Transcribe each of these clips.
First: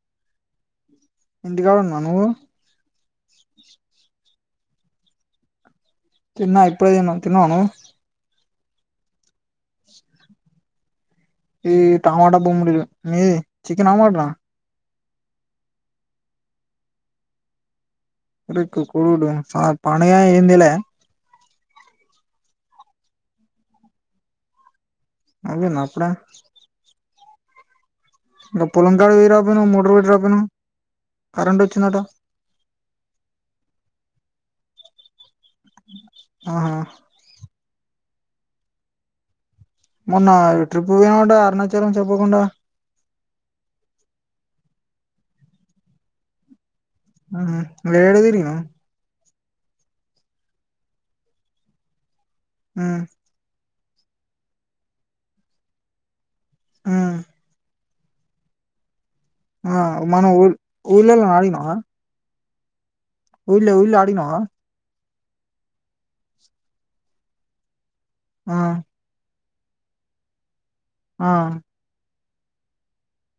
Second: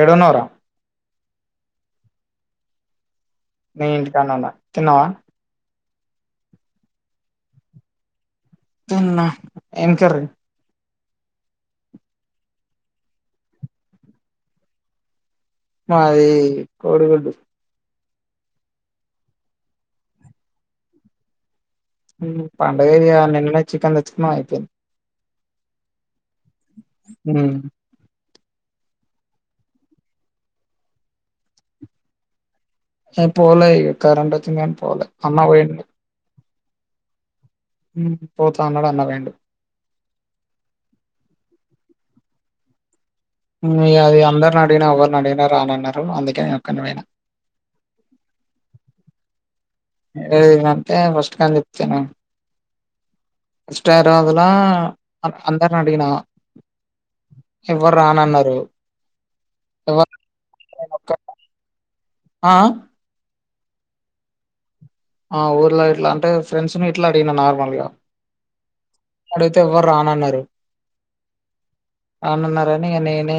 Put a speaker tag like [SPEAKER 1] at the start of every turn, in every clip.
[SPEAKER 1] ఎండఉన్నావ్ రా
[SPEAKER 2] ఇంటికాడ ఉన్న నువ్వు
[SPEAKER 1] ని ఇంటికాడనే ఉన్నా తిన్నావా
[SPEAKER 2] తిన్న ఇప్పుడే తిన్న తిన్నావా నువ్వు
[SPEAKER 1] తిన్న ఎమ్ కర్రీ
[SPEAKER 2] ఈ టమాట బోమ్ డీల్ మీది చికెనా మటనా
[SPEAKER 1] మాది కోడుగూడ్డు
[SPEAKER 2] ఇకు కుడుడు రా ఆ పండగయే ఎం తేలే
[SPEAKER 1] పండగఎదిగ నిన్ననె చికెన్ తెచ్చుకున్న ఐపోయింది
[SPEAKER 2] ఐపోయిందా అప్పుడే
[SPEAKER 1] ఉమ్
[SPEAKER 2] నువ్ పొలం కాడ్ కి పోయిరాపెయినవ్ మోటర్ పెట్టి రాపెయినవ్ కరంట్ వచ్చినదట
[SPEAKER 1] హే పోలే ఇగ్ కరంట్ వచ్చింద్ గన్ పోలే అన్న బోయిండ్
[SPEAKER 2] ఆహా
[SPEAKER 1] ఉమ్ పోతా అన్నడు అన్న పెయిండు
[SPEAKER 2] మొన్న ట్రిప్ క్ పోనవట అరుణాచలం చెప్పకుండా
[SPEAKER 1] ఉమ్ ఇగ అది అందర్ ని అడిగిన ఎవర్ నీ అడిగిన రానన్నరు అందుకే నేన్ ఒక్కని పెయిన
[SPEAKER 2] ఉహ్ నువ్ యెడ దిరిగినవ్
[SPEAKER 1] ఏడ దిర్ గిన అంటే ఫస్ట్ కానుంచి చెప్త్ ఇను
[SPEAKER 2] ఉమ్
[SPEAKER 1] ఇష్ట రోజ్ లా అంద్ అందర్ నీ అడిగిన
[SPEAKER 2] ఉమ్
[SPEAKER 1] ఎవర్ రానన్నరు
[SPEAKER 2] ఆ మన ఉళ్ ఉఊళ్ళో అడినవా
[SPEAKER 1] ఆ ఆ
[SPEAKER 2] ఉళ్ళే ఊళ్ళే అడిగినవ
[SPEAKER 1] ఆ ఊర్లో ఇట్లా అంటే ఫ్రెండ్స్ ను ఇట్లా అడిగిన నార్మల్ గా
[SPEAKER 2] ఆ
[SPEAKER 1] అడుగితే ఎవర్ రానన్నరు
[SPEAKER 2] ఆ
[SPEAKER 1] రానన్నరని నేనే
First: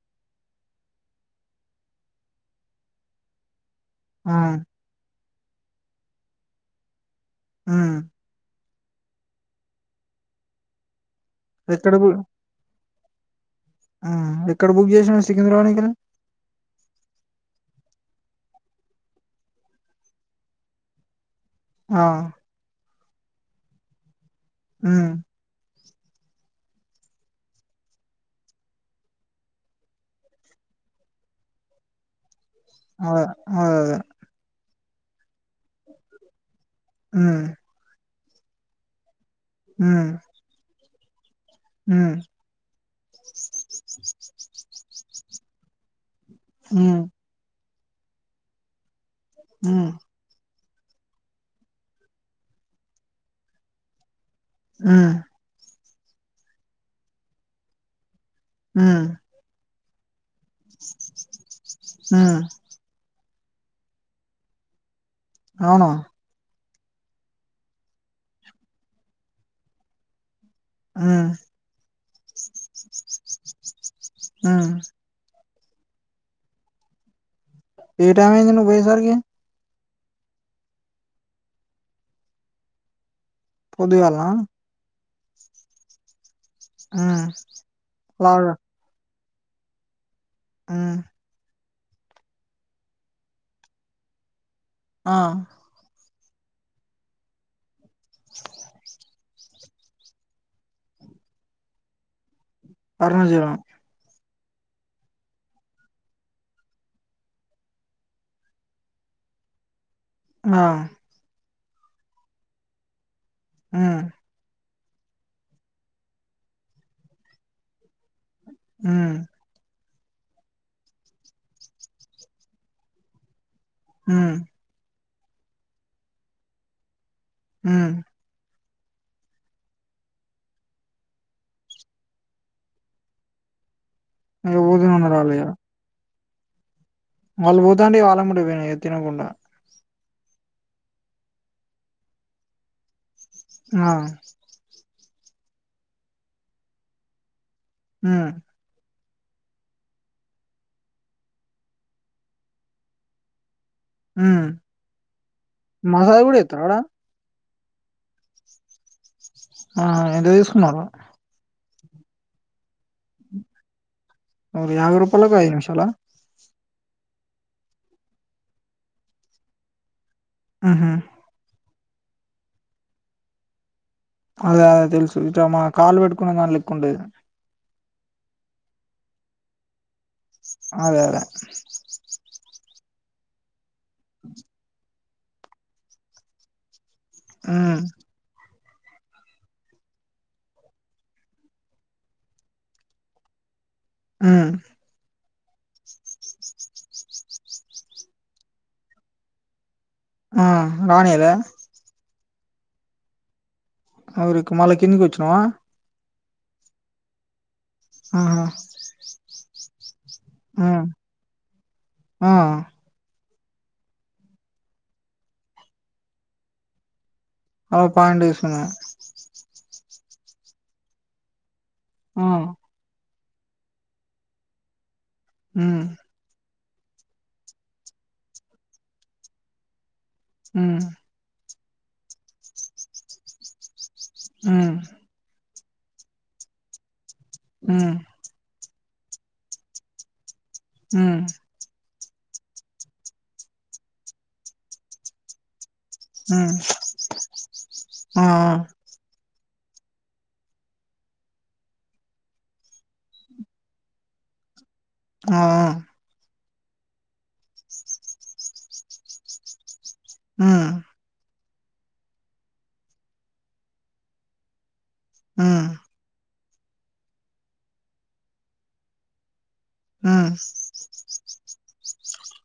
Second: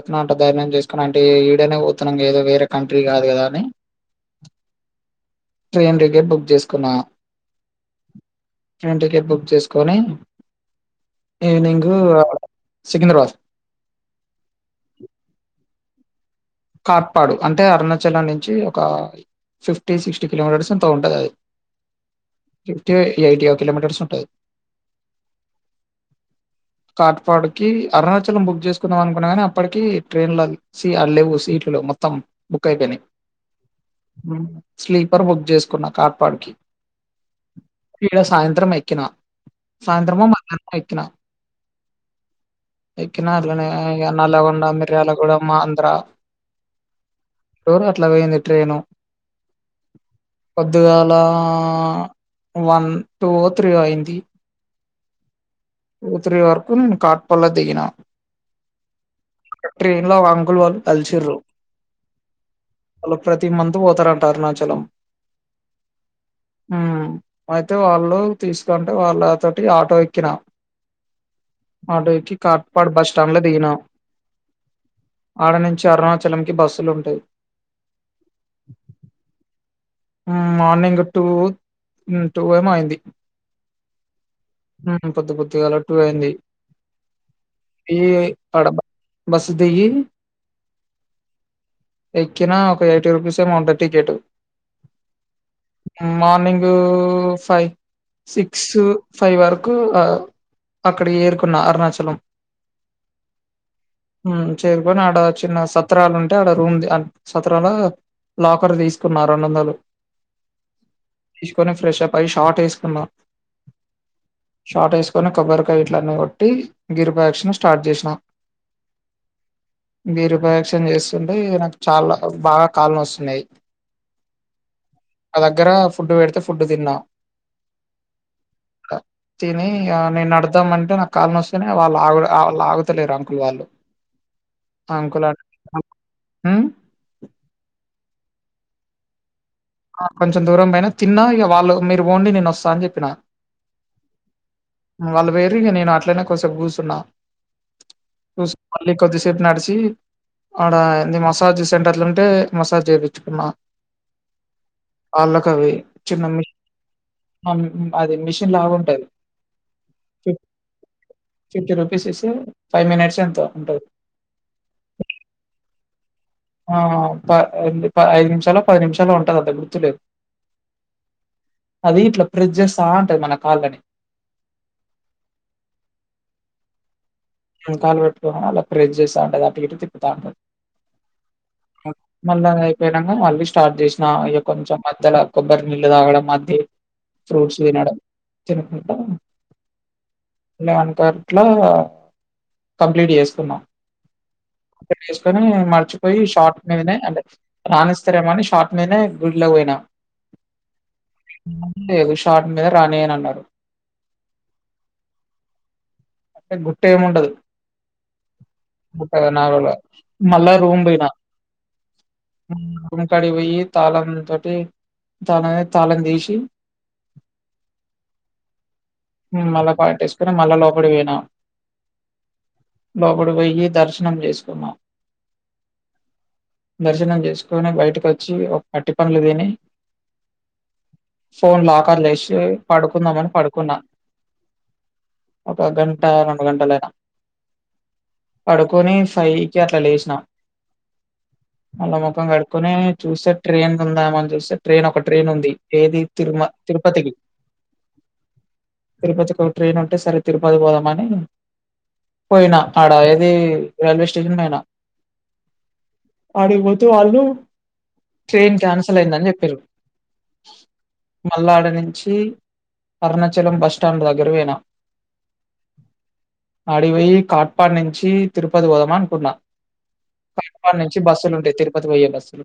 [SPEAKER 1] ఎట్ నో అట ధైర్యం చేసుకొని అంటే ఈడేనే పోతనం ఏదో వేరే కంట్రీ గాదు గదా అని
[SPEAKER 2] ఆ
[SPEAKER 1] ట్రేన్ టికెట్ బుక్ జెష్ కున్నా
[SPEAKER 2] ఉమ్
[SPEAKER 1] ట్రేన్ టికెట్ బుక్ చేస్ కొని ఈవ్ నింగ్ ఉ సికింద్రాబాద్
[SPEAKER 2] అ ఎక్కడ్ బుక్ జెస్ నవ్ సికింద్రబానీకా
[SPEAKER 1] కాట్ పాడు అంటే అరుణాచలం నుంచి ఒక ఫిఫ్టీ శిక్టీ కిలోమీటర్స్ ఎంతో ఉంటదది
[SPEAKER 2] ఆ
[SPEAKER 1] ఫిఫ్ టియో ఎయిటియో కిలోమీటర్స్ ఉంటది
[SPEAKER 2] ఉ
[SPEAKER 1] కాట్ పాడ్ కి అరుణాచలం బుక్ చేసుకుందాం అనుకున్నా కానీ అప్పటికి ట్రేన్ లా చి ఆలేవుస్ సీట్లు లెవ్ మొత్తం బుక్ అయిపెనయి
[SPEAKER 2] ఆ ఆ
[SPEAKER 1] ఉమ్ స్లీపర్ బుక్ జెస్ కున్న కాట్ పాడుకి
[SPEAKER 2] ఉమ్
[SPEAKER 1] యిడ సాయంత్రం ఎక్కినా
[SPEAKER 2] ఉమ్
[SPEAKER 1] సాయంత్రమో మధ్యానమో ఎక్కిన
[SPEAKER 2] ఉమ్
[SPEAKER 1] ఎక్కిన అట్లనే ఇగ నల్లగొండ మిర్యాలగూడెమ్ ఆంధ్ర
[SPEAKER 2] ఉమ్
[SPEAKER 1] ఓరో అట్లా వేయింది ట్రెను
[SPEAKER 2] ఉమ్
[SPEAKER 1] పొద్దుగాల ఆ వన్ టూ త్రీ అయింది
[SPEAKER 2] ఉ
[SPEAKER 1] టూ త్రి వరకు నేను కాట్పల్ల దిగినా
[SPEAKER 2] ఉ
[SPEAKER 1] ట్రేన్ లమా అంకుల్ వాళ్ళు కల్ శిరు
[SPEAKER 2] ఉమ్
[SPEAKER 1] హలో ప్రతి మంత్ పోతారంట అరుణాచలం
[SPEAKER 2] ఔనా
[SPEAKER 1] ఉ అయితే వాళ్ళు తీసుకుంటే వాళ్ళు అ తోటి ఆటో ఎక్కిన
[SPEAKER 2] ఉమ్
[SPEAKER 1] ఆటో ఎక్కి కార్పొట్ బస్ స్టాండ్ లో దిగిన
[SPEAKER 2] ఉమ్
[SPEAKER 1] ఆడ నుంచి అరుణాచలంకి బస్సులు ఉంటాయి
[SPEAKER 2] ఏ టైమయింది నువ్ పోయేసరికి
[SPEAKER 1] మార్నింగ్ టూ టూ ఎం అయింది.
[SPEAKER 2] పొద్దుగల
[SPEAKER 1] ఉ పొద్దు పొద్దుగాల టు అయింది
[SPEAKER 2] ఉమ్
[SPEAKER 1] ఈ
[SPEAKER 2] లాగా
[SPEAKER 1] ఆడ బస్ దిగి
[SPEAKER 2] ఉమ్
[SPEAKER 1] ఎక్కిన ఒక ఎయిటీ రూపీస్ ఏమో ఉంటది టికెట్
[SPEAKER 2] ఆ
[SPEAKER 1] మార్నింగ్ ఫైవ్ సిక్స్ కు ఫైవ్ వరకు అక్కడికి ఏరుకున్న అరుణాచలం
[SPEAKER 2] అరుణాచలం
[SPEAKER 1] చేరుకొని ఆడ చిన్న సత్రాలు ఉంటే ఆడ రూమ్ సత్రాల లాకర్ తీసుకున్న రెండు వందల్
[SPEAKER 2] ఆ
[SPEAKER 1] తీసుకొని ఫ్రెష్ అప్ అయ్ షార్ట్ వేసుకున్నా
[SPEAKER 2] ఉమ్
[SPEAKER 1] షార్ట్ వేసుకొని కొబ్బరికా ఇట్లన్నీ కొట్టి గిరిప్రధక్షణ స్టార్ట్ చేసినా
[SPEAKER 2] ఉమ్
[SPEAKER 1] గిరిప్రదక్షిణ చేస్తుంటే నాకు చాలా బాగా కళ్ళు నోస్తున్నాయి.
[SPEAKER 2] ఉమ్
[SPEAKER 1] నా దగ్గర ఫుడ్ పెడితే ఫుడ్ తిన్
[SPEAKER 2] ఉ
[SPEAKER 1] తిని నేను నడుద్దాం అంటే నాకు కాళ్ళను వస్తేనే వాళ్ళు ఆగు వాళ్ళు ఆగుతలేరు. అంకులు వాళ్ళు చలో
[SPEAKER 2] అ బోజ ఉన్నారులయ
[SPEAKER 1] ఉమ్
[SPEAKER 2] వాళ్ పోతాంటే వాళ్ళమ్మిట పోయిన తిన్నకుండా
[SPEAKER 1] కొంచెం దూరం పోయిన తిన్నా ఇక వాళ్ళు మీరు ఓండి నేను వస్తా అని చెప్పినా.
[SPEAKER 2] ఆ
[SPEAKER 1] వాళ్ళు పోయిరి ఇక నేను అట్లనే కోస్సేపు కూస్సున్నా
[SPEAKER 2] ఉమ్
[SPEAKER 1] కొద్దిసేపు నడిసి అడ ఎ మసాజ్ సెంటర్లు ఉంటే మసాజ్ చేపిచ్చుకున్నా
[SPEAKER 2] ఉమ్
[SPEAKER 1] అళ్ల కవే
[SPEAKER 2] మసాజ్ కూడా
[SPEAKER 1] చిన్నమి
[SPEAKER 2] చేస్తారా ఆడ
[SPEAKER 1] అది మిషన్ లాగుంటది
[SPEAKER 2] ఆ ఎంత తీసుకున్నారు.
[SPEAKER 1] ఫిఫ్టీ రూపీస్ ఇస్తే ఫైవ్ మినిట్స్ ఎంతో ఉంటది.
[SPEAKER 2] యాభై రూపాలకు ఐదు నిమిషాల
[SPEAKER 1] ఆ ప ప ఐదు నిమిషాలు పది నిమిషాలు ఉంటది అంత గుర్తులేదు.
[SPEAKER 2] ఉహు
[SPEAKER 1] అది ఇట్లా ఫ్రిడ్జెస్తా ఉంటది మన కాళ్ళని.
[SPEAKER 2] అదే అదే తెలుసు ఇట మాన కాలు పెట్టుకునే దని లెక్క ఉంటది.
[SPEAKER 1] ఇంకాలు పెట్టుకొని అలా ఫ్రెష్ చేస్తా ఉంటది అటు ఇటు తిప్.
[SPEAKER 2] అదే అదే
[SPEAKER 1] మళ్ళా అదీ అయిపోయినాక మళ్ళీ స్టార్ట్ చేసిన ఇగ కొంచెం. మధ్యల కొబ్బరి నీళ్ళు తాగడం. మధ్యే ఫ్రూట్స్
[SPEAKER 2] ఉమ్
[SPEAKER 1] తినడం. తినకుంటా మేమంతా అట్లా కంప్లీట్ చేసుకున్నాం.
[SPEAKER 2] ఉమ్
[SPEAKER 1] కాని మర్చిపోయి షార్ట్ మీదనే అంటే రాణిస్తారేమోఅని షార్ట్ మీదనే గుడిలోకి పోయినా.
[SPEAKER 2] ఆహ్ రానియద.
[SPEAKER 1] లేదు షార్ట్ మీద రానియనన్నారు.
[SPEAKER 2] అరుక్కు మళ కిందికి వచ్చినవా.
[SPEAKER 1] గుట్టేముండదు
[SPEAKER 2] ఆహా
[SPEAKER 1] గుట్ట నార్మల్గా. మల్ల రూమ్
[SPEAKER 2] ఉమ్
[SPEAKER 1] పోయినా.
[SPEAKER 2] ఆ
[SPEAKER 1] అక్కడికి పోయి తాళంతోటి తాళమెది తాళం తీసి.
[SPEAKER 2] ఒక పాయింట్ తీసుకున్న.
[SPEAKER 1] మళ్ళ ప్యాంటేసుకున్నా మళ్ళా లోపడికి పోయినా.
[SPEAKER 2] ఆహ్.
[SPEAKER 1] లోపడికి పోయ్యి దర్శనం చేసుకున్నా.
[SPEAKER 2] ఉమ్.
[SPEAKER 1] దర్శనం చేసుకొని బయటకు వచ్చి ఒక అట్టిపనులు తిని.
[SPEAKER 2] ఉహు.
[SPEAKER 1] ఫోన్ లాకర్లేసి పడుకుందాంమని పడుకున్నా.
[SPEAKER 2] ఉమ్.
[SPEAKER 1] ఒక గంట రెండు గంటలయినా.
[SPEAKER 2] ఉమ్.
[SPEAKER 1] కొని ఫైవ్కి అట్లా లేసినా.
[SPEAKER 2] ఉమ్.
[SPEAKER 1] మళ్ళా ముఖం కడుకొని చూస్తే ట్రైన్ ఉందామని చూస్తే ట్రైన్ ఒక ట్రైన్ ఉంది. ఏది తిరుమ
[SPEAKER 2] ఉమ్
[SPEAKER 1] తిరుపతికి
[SPEAKER 2] ఆ
[SPEAKER 1] తిరుపతికి ఒక. ట్రైన్ ఉంటే సరే తిరుపతి పోదామని. పోయినా అడ ఏది రైల్వే స్టేషన్ పోయినా.
[SPEAKER 2] ఆహ్.
[SPEAKER 1] ఆడికిపోతే వాళ్ళు ట్రైన్ క్యాన్సల్ అయిందని చెప్పిండ్రు.
[SPEAKER 2] ఆహ్.
[SPEAKER 1] మల్లాడ నుంచి అరుణాచలం బస్ స్టాండ్ దగ్గరకి పోయినా.
[SPEAKER 2] ఉమ్
[SPEAKER 1] ఆడికిపోయి కాట్పాడ్ నుంచి తిరుపతి పోదామనుకున్నా.
[SPEAKER 2] ఉమ్
[SPEAKER 1] కట్పడి నుంచి బస్సులు ఉంటాయి తిరుపతి పోయ్యే బస్సులు.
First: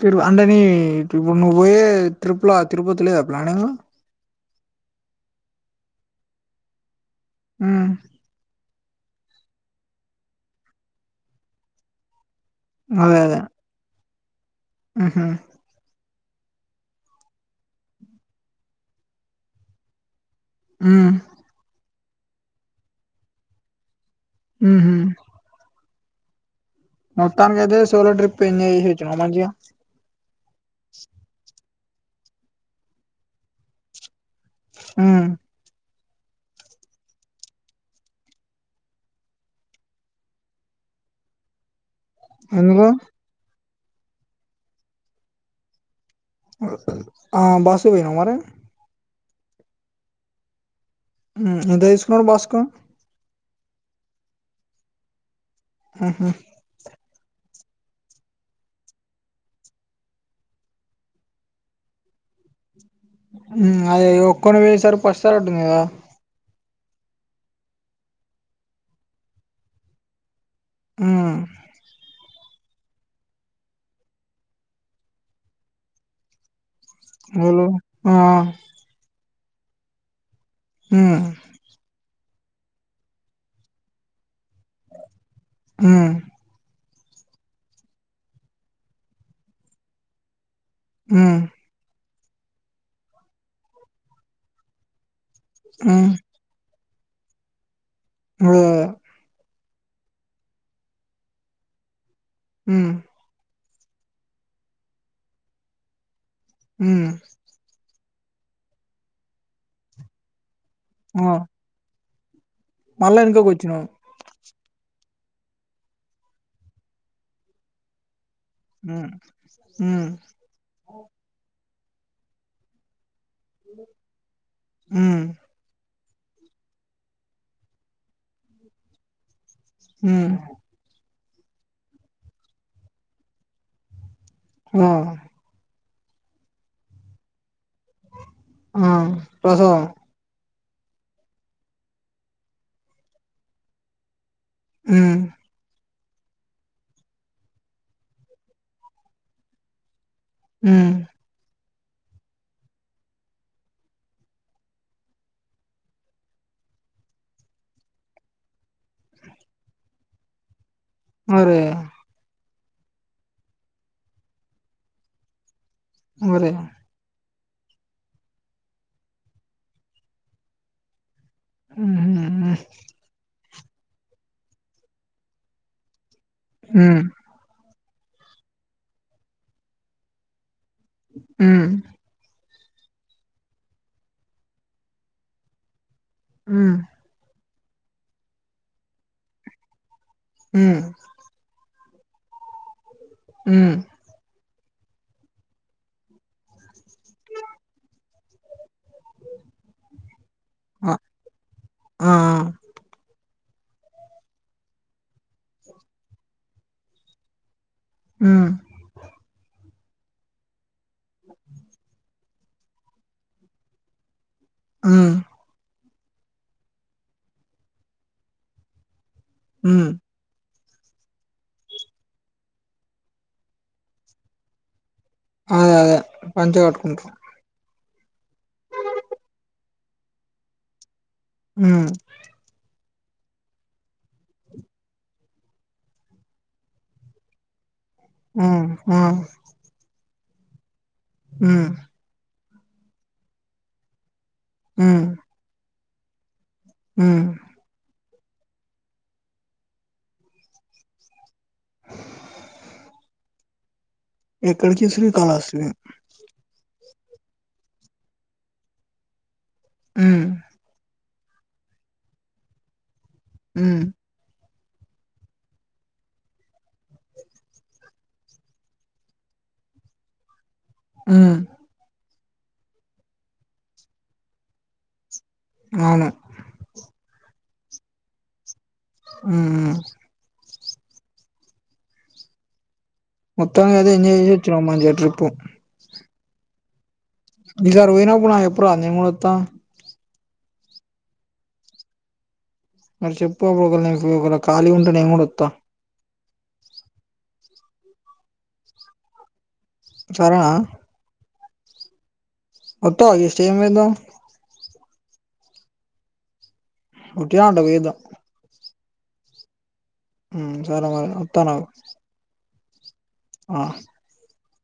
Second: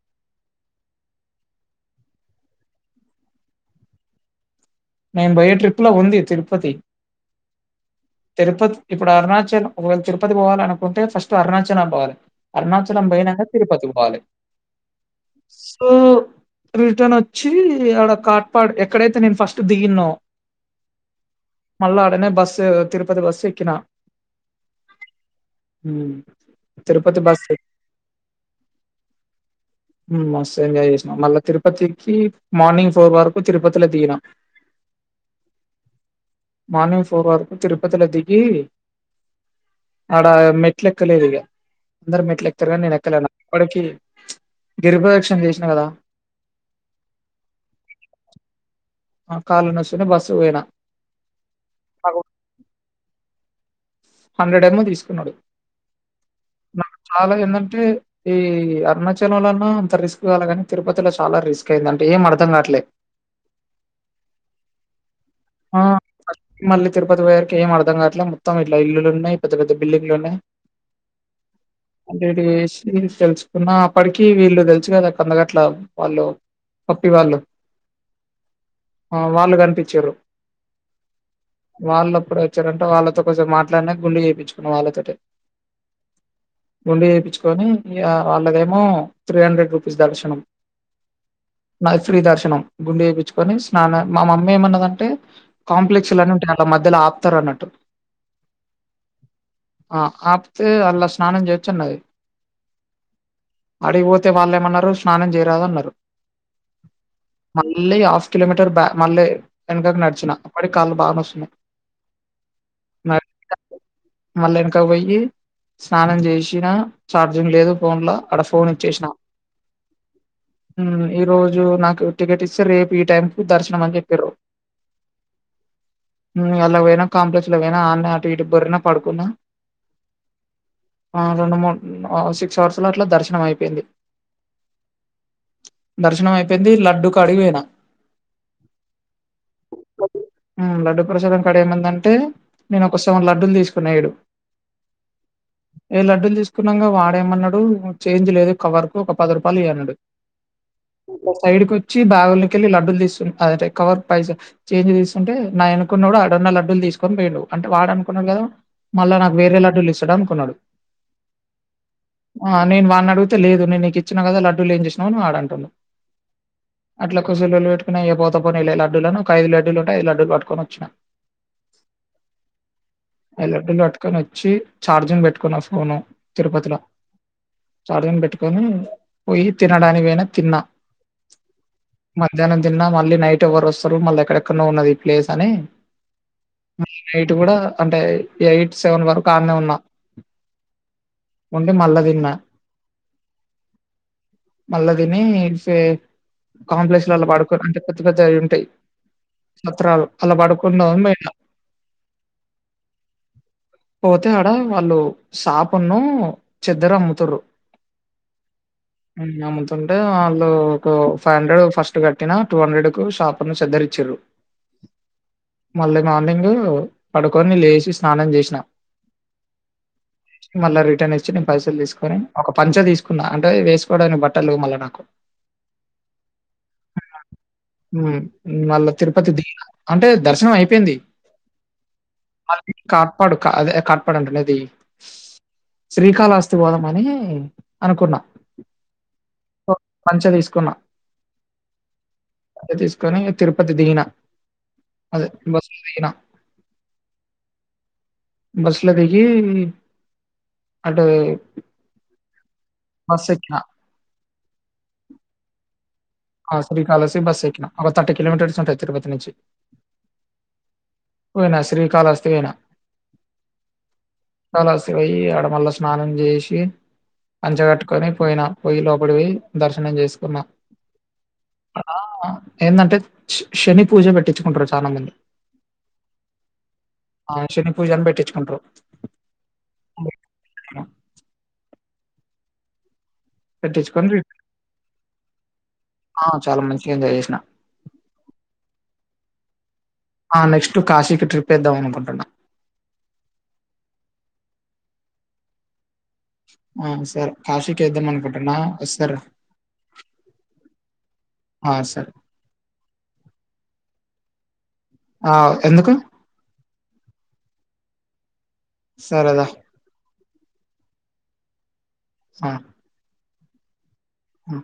[SPEAKER 2] తిరు అంటనీ ఇప్పుడు నువ్వు పోయే ట్రిపులా తిరుపతిలేదా ప్లానింగ్.
[SPEAKER 1] నేను పోయే ట్రిప్లో ఉంది తిరుపతి.
[SPEAKER 2] ఉమ్.
[SPEAKER 1] తిరుపతి ఇప్పుడు అరుణాచల్ ఒకవేళ తిరుపతి పోవాలి అనుకుంటే ఫస్ట్ అరుణాచలం పోవాలి. అరుణాచలం
[SPEAKER 2] అదే అదే
[SPEAKER 1] పోయినంకా తిరుపతికి పోవాలి
[SPEAKER 2] ఉహు
[SPEAKER 1] సో. రిటర్న్ వచ్చి ఆడ కాట్పాడు ఎక్కడైతే నేను ఫస్ట్ దిగిన్నో.
[SPEAKER 2] ఉమ్.
[SPEAKER 1] మళ్లా ఆడనే బస్సు తిరుపతి బస్సు ఎక్కినా.
[SPEAKER 2] ఉహు.
[SPEAKER 1] ఉమ్. తిరుపతి బస్ ఎక్
[SPEAKER 2] మొత్తానికైతే సోలో ట్రిప్ ఎంజాయ్ చేసి వచ్చినవా మంచిగా
[SPEAKER 1] మస్తు ఎంజాయ్ చేసినాం మళ్ళా తిరు. తిరుపతికి మార్నింగ్ ఫోర్ వరకు తిరుపతిల దిగినాం.
[SPEAKER 2] ఉమ్.
[SPEAKER 1] మార్నింగ్ ఫోర్ వరకు తిరుపతిలో దిగి ఆడ మెట్లేక్కలేదిగా అందరు మెట్లు ఎక్కిరుగాని
[SPEAKER 2] ఎందుకు
[SPEAKER 1] నేను ఎక్కలేన వాడికి గిరిప్రదక్షణం చేసినా కదా
[SPEAKER 2] ఆహ్ బాసర పోయినవా మరి.
[SPEAKER 1] ఆహ్ కాలు నొస్తున్నాయి బస్సుకు పోయినా.
[SPEAKER 2] ఉమ్మ్ ఎంత
[SPEAKER 1] నాకు
[SPEAKER 2] తీసుకున్నాడు బస్సుకు.
[SPEAKER 1] హండ్రెడ్ ఎమో తీసుకున్నాడు నాకు చాలా ఏందంటే ఈ అరుణాచలం అంత రిస్క్ కాల కాని తిరుపతిలో చాలా రిస్క్ అయిందండి. ఏం అర్థం కాట్లే
[SPEAKER 2] ఉమ్ అదే ఒక్కొని వేసారు పస్సార ఉంటుంది
[SPEAKER 1] ఆ
[SPEAKER 2] కదా
[SPEAKER 1] మళ్ళీ తిరుపతి పోయ్యరికి ఏం అర్ధం కాట్లే. మొత్తం ఇట్ల ఇల్లున్నాయి. పెద్ద పెద్ద బిల్డింగ్లు ఉన్నాయి.
[SPEAKER 2] ఉమ్
[SPEAKER 1] డి వేసి తెలుసుకున్న అప్పటికి వీళ్ళు తెలుసు కదా కొంద గట్ల వాళ్ళు పప్పి వాళ్ళు
[SPEAKER 2] ఓలు హా
[SPEAKER 1] ఆ వాళ్ళు కనిపించిరు వాళ్ళప్పు వాళ్ళతో కొంచెం మాట్లాడిన గుండు చేపించుకున్నా వాళ్ళతో
[SPEAKER 2] ఉమ్,
[SPEAKER 1] గుండు చేపిచుకొని వాళ్ళదేమో త్రీ హండ్రెడ్ రూపీస్ దర్శనం
[SPEAKER 2] ఉమ్
[SPEAKER 1] ఫ్రీ దర్శనం గుండె చేపించుకొని స్నాన మా మమ్మీ ఏమన్నదంటే
[SPEAKER 2] ఉమ్,
[SPEAKER 1] కాంప్లెక్స్ లన్ని ఉంటే అలా మధ్యలో ఆపుతారు అన్నట్టు
[SPEAKER 2] హు
[SPEAKER 1] ఆ ఆపితే అలా స్నానం చేయొచ్చు అన్నది.
[SPEAKER 2] ఉ
[SPEAKER 1] ఆడిగిపోతే వాళ్ళేమన్నారు స్నానం చేయరాదు అన్నారు
[SPEAKER 2] ఉమ్,
[SPEAKER 1] మళ్ళీ కిలోమీటర్ బ మళ్ళీ వెనకకి నడిచిన అప్పటికి కాళ్ళు బాగా
[SPEAKER 2] ఆ.
[SPEAKER 1] నస్తున్నాయి మ
[SPEAKER 2] మళ్ళా వెనకకి వచ్చినావు
[SPEAKER 1] మళ్ళా వెనక పోయి స్నానం చేసినా చార్జింగ్ లేదు ఫోన్ లో అడ ఫోన్ ఇచ్చేసినా
[SPEAKER 2] ఉమ్, ఉమ్,
[SPEAKER 1] ఉమ్ ఈరోజు నా టికెట్ ఇస్తే రేపు ఈ టైం కు దర్శనం అని చెప్పిరు.
[SPEAKER 2] ఉమ్
[SPEAKER 1] అందులో పోయిన కాంప్లెక్స్ లోపోయినా అన్న అటు ఇటు బరిన పడుకున్నా
[SPEAKER 2] హు
[SPEAKER 1] ఆ రెండు మూడు సిక్స్ అవర్స్ లో అట్ల దర్శనం అయిపోయింది.
[SPEAKER 2] ఆ
[SPEAKER 1] దర్శనం అయిపోయింది లడ్డు కాడికిపోయిన
[SPEAKER 2] హ ప్రసాదం
[SPEAKER 1] ఉమ్ లడ్డు ప్రసాదం కాడ ఏమయింది అంటే నేను ఒక సెవెన్ లడ్డులు తీసుకున్నా ఏడు
[SPEAKER 2] ఉమ్
[SPEAKER 1] ఏ లడ్డూలు తీసుకున్నాక వాడేమన్నాడు చేంజ్ లేదు. కవర్ కు ఒక పది రూపాయలు ఇఅన్నాడు
[SPEAKER 2] ఉమ్,
[SPEAKER 1] ఇ సైడ్కి వచ్చి బాగుకెళ్ళి లడ్డూలు తీసు అదే కవర్ పైసా చేంజ్ తీసుకుంటే నాఎనక్కున్నోడు అడున్న లడ్డులు తీసుకొని పోయిండు అంటే వాడు అనుకున్నాడు కదా మళ్ళా నాకు వేరే లడ్డులు ఇస్తాడు అనుకున్నాడు
[SPEAKER 2] అరే
[SPEAKER 1] ఆ నేను వాడిని అడిగితే లేదు నే నీకి ఇచ్చినా కదా లడ్డులు ఏం చేసినవ్ అని వాడు అంటాను.
[SPEAKER 2] మరి
[SPEAKER 1] లొల్లి పెట్టుకుని అయ పోతాపోని లడ్డులను ఐదు లడ్లుంటయి ఐదు లడ్లు పట్టుకొని వచ్చిన
[SPEAKER 2] ఉహు ఉ
[SPEAKER 1] లడ్డులు పట్టుకొని వచ్చి చార్జింగ్ పెట్టుకున్న ఫోను తిరుపతిలో
[SPEAKER 2] ఉమ్,
[SPEAKER 1] ఛార్జింగ్ పెట్టుకొని పోయి తినడానికి పోయినా తిన్నా
[SPEAKER 2] ఉమ్,
[SPEAKER 1] మధ్యాహ్నం తిన్న మళ్ళీ నైట్ ఎవరు వస్తారు మళ్ళీ ఎక్కడెక్కడ ఉన్నది ఈ ప్లేస్ అని
[SPEAKER 2] ఉమ్,
[SPEAKER 1] నట్ కూడా అంటే ఎయిట్ సెవెన్ వరకు ఆనే ఉన్నా
[SPEAKER 2] ఉ
[SPEAKER 1] విన్న
[SPEAKER 2] ఉ
[SPEAKER 1] మళ్ళా దీని కాంప్లెక్స్ లల్లో పడుకు అంటే కొత్త కొత్త అవి ఉంటాయి. పత్రాలు అలా పడుకుందాం
[SPEAKER 2] ఆ
[SPEAKER 1] అని పోయిన
[SPEAKER 2] ఆ,
[SPEAKER 1] పోతే ఆడ ఆళ్ళు సాపున్ను చెద్దరమ్ముతురు
[SPEAKER 2] ఉమ్,
[SPEAKER 1] ఉ అమ్ముతుంటే వాళ్ళు ఒక ఫైవ్ హండ్రెడ్ ఫస్ట్ కట్ ట్టినా టూ హండ్రెడ్ కు షాప్ ను సెద్ధరిచ్చిరు
[SPEAKER 2] ఆ
[SPEAKER 1] మళ్ళీ మార్నింగ్ పడుకొని లేచి స్నానం చేసిన
[SPEAKER 2] ఉ
[SPEAKER 1] మళ్ళా రిటర్న్ ఇచ్చి నేను పైసలు తీసుకొని ఒక పంచ తీసుకున్నా అంటే వేసుకోవడానికి బట్టలు లేవ్ మళ్ళా నాకు
[SPEAKER 2] అదే అదే పంచె కట్టుకుంటారు.
[SPEAKER 1] ఊ మళ్ళా తిరుపతి దిగిన అంటే దర్శనం అయిపోయింది
[SPEAKER 2] ఉ
[SPEAKER 1] మళ్ళీ కాట్పాడు అదే కాట్పాడు అంటును ఇది శ్రీకాళహస్తి బోధం అని
[SPEAKER 2] ఉ ఆ
[SPEAKER 1] సో, పంచ తీసుకున్నా
[SPEAKER 2] ఉ
[SPEAKER 1] అదే తీసుకొని తిరుపతి దీగిన అదే బస్ దీగినా
[SPEAKER 2] ఉ
[SPEAKER 1] బస్ ల దిగి అటు బస్సేక్కిన
[SPEAKER 2] ఎక్కడికి శ్రీకాళశ్రీ
[SPEAKER 1] ఆ శ్రీకాళశ్రీ బస్ ఎక్కినా అ థర్టీ కిలోమీటర్స్ ఉంటది తిరుపతి నుంచి
[SPEAKER 2] ఉ
[SPEAKER 1] పోయినా శ్రీకాళస్తి పొయినా
[SPEAKER 2] ఉ
[SPEAKER 1] కాలాస్తీ ఒయి ఆడ మల్ల స్నానం చేసి పంచ గట్టుకొని పోయిన పొయ్యి లోపడి పోయి దర్శనం చేసుకున్నా
[SPEAKER 2] హ్మ్
[SPEAKER 1] ఏందంటే శ శని పూజ పెట్టించుకుంటారు చాలా మంది
[SPEAKER 2] అవును
[SPEAKER 1] ఆ శని పూజాని పెట్టిచ్చుకుంట్రు
[SPEAKER 2] ఊ ఊ
[SPEAKER 1] ఏమో
[SPEAKER 2] మొత్తానికయితే
[SPEAKER 1] పెట్టించుకొని
[SPEAKER 2] ఎంజాయ్
[SPEAKER 1] రి
[SPEAKER 2] చేసిచ్చినవ్ మంచిగా ట్రిప్పు
[SPEAKER 1] ఆ చాలా మంచి
[SPEAKER 2] ఈసారి పోయినప్పుడు నాకు జెప్పరాదు నేన్ గూడ ఒత్త
[SPEAKER 1] ఆ నెక్స్ట్ కాశీకి ట్రిప్ వేద్దాం అనుకుంటున్నా
[SPEAKER 2] మరి చెప్పు అప్పుడు ఒక వేళ నేను ఒక వేళ ఖాళీ ఉంటే నేన్ గుడా ఒత్త
[SPEAKER 1] ఆ సరె కాషికి ఎద్దాం అనుకుంటున్నా ఓసర
[SPEAKER 2] చరేనా
[SPEAKER 1] ఆ సరె
[SPEAKER 2] వత్తవా ఈ స్టేజ్ మీద
[SPEAKER 1] ఆ ఎందుకు
[SPEAKER 2] ఉట్టిగా అట్లా పోయిద్దాం
[SPEAKER 1] సరే దా
[SPEAKER 2] ఉ సరె మరి ఒత్తన్న ఆగు
[SPEAKER 1] ఆ
[SPEAKER 2] ఆ
[SPEAKER 1] ఉ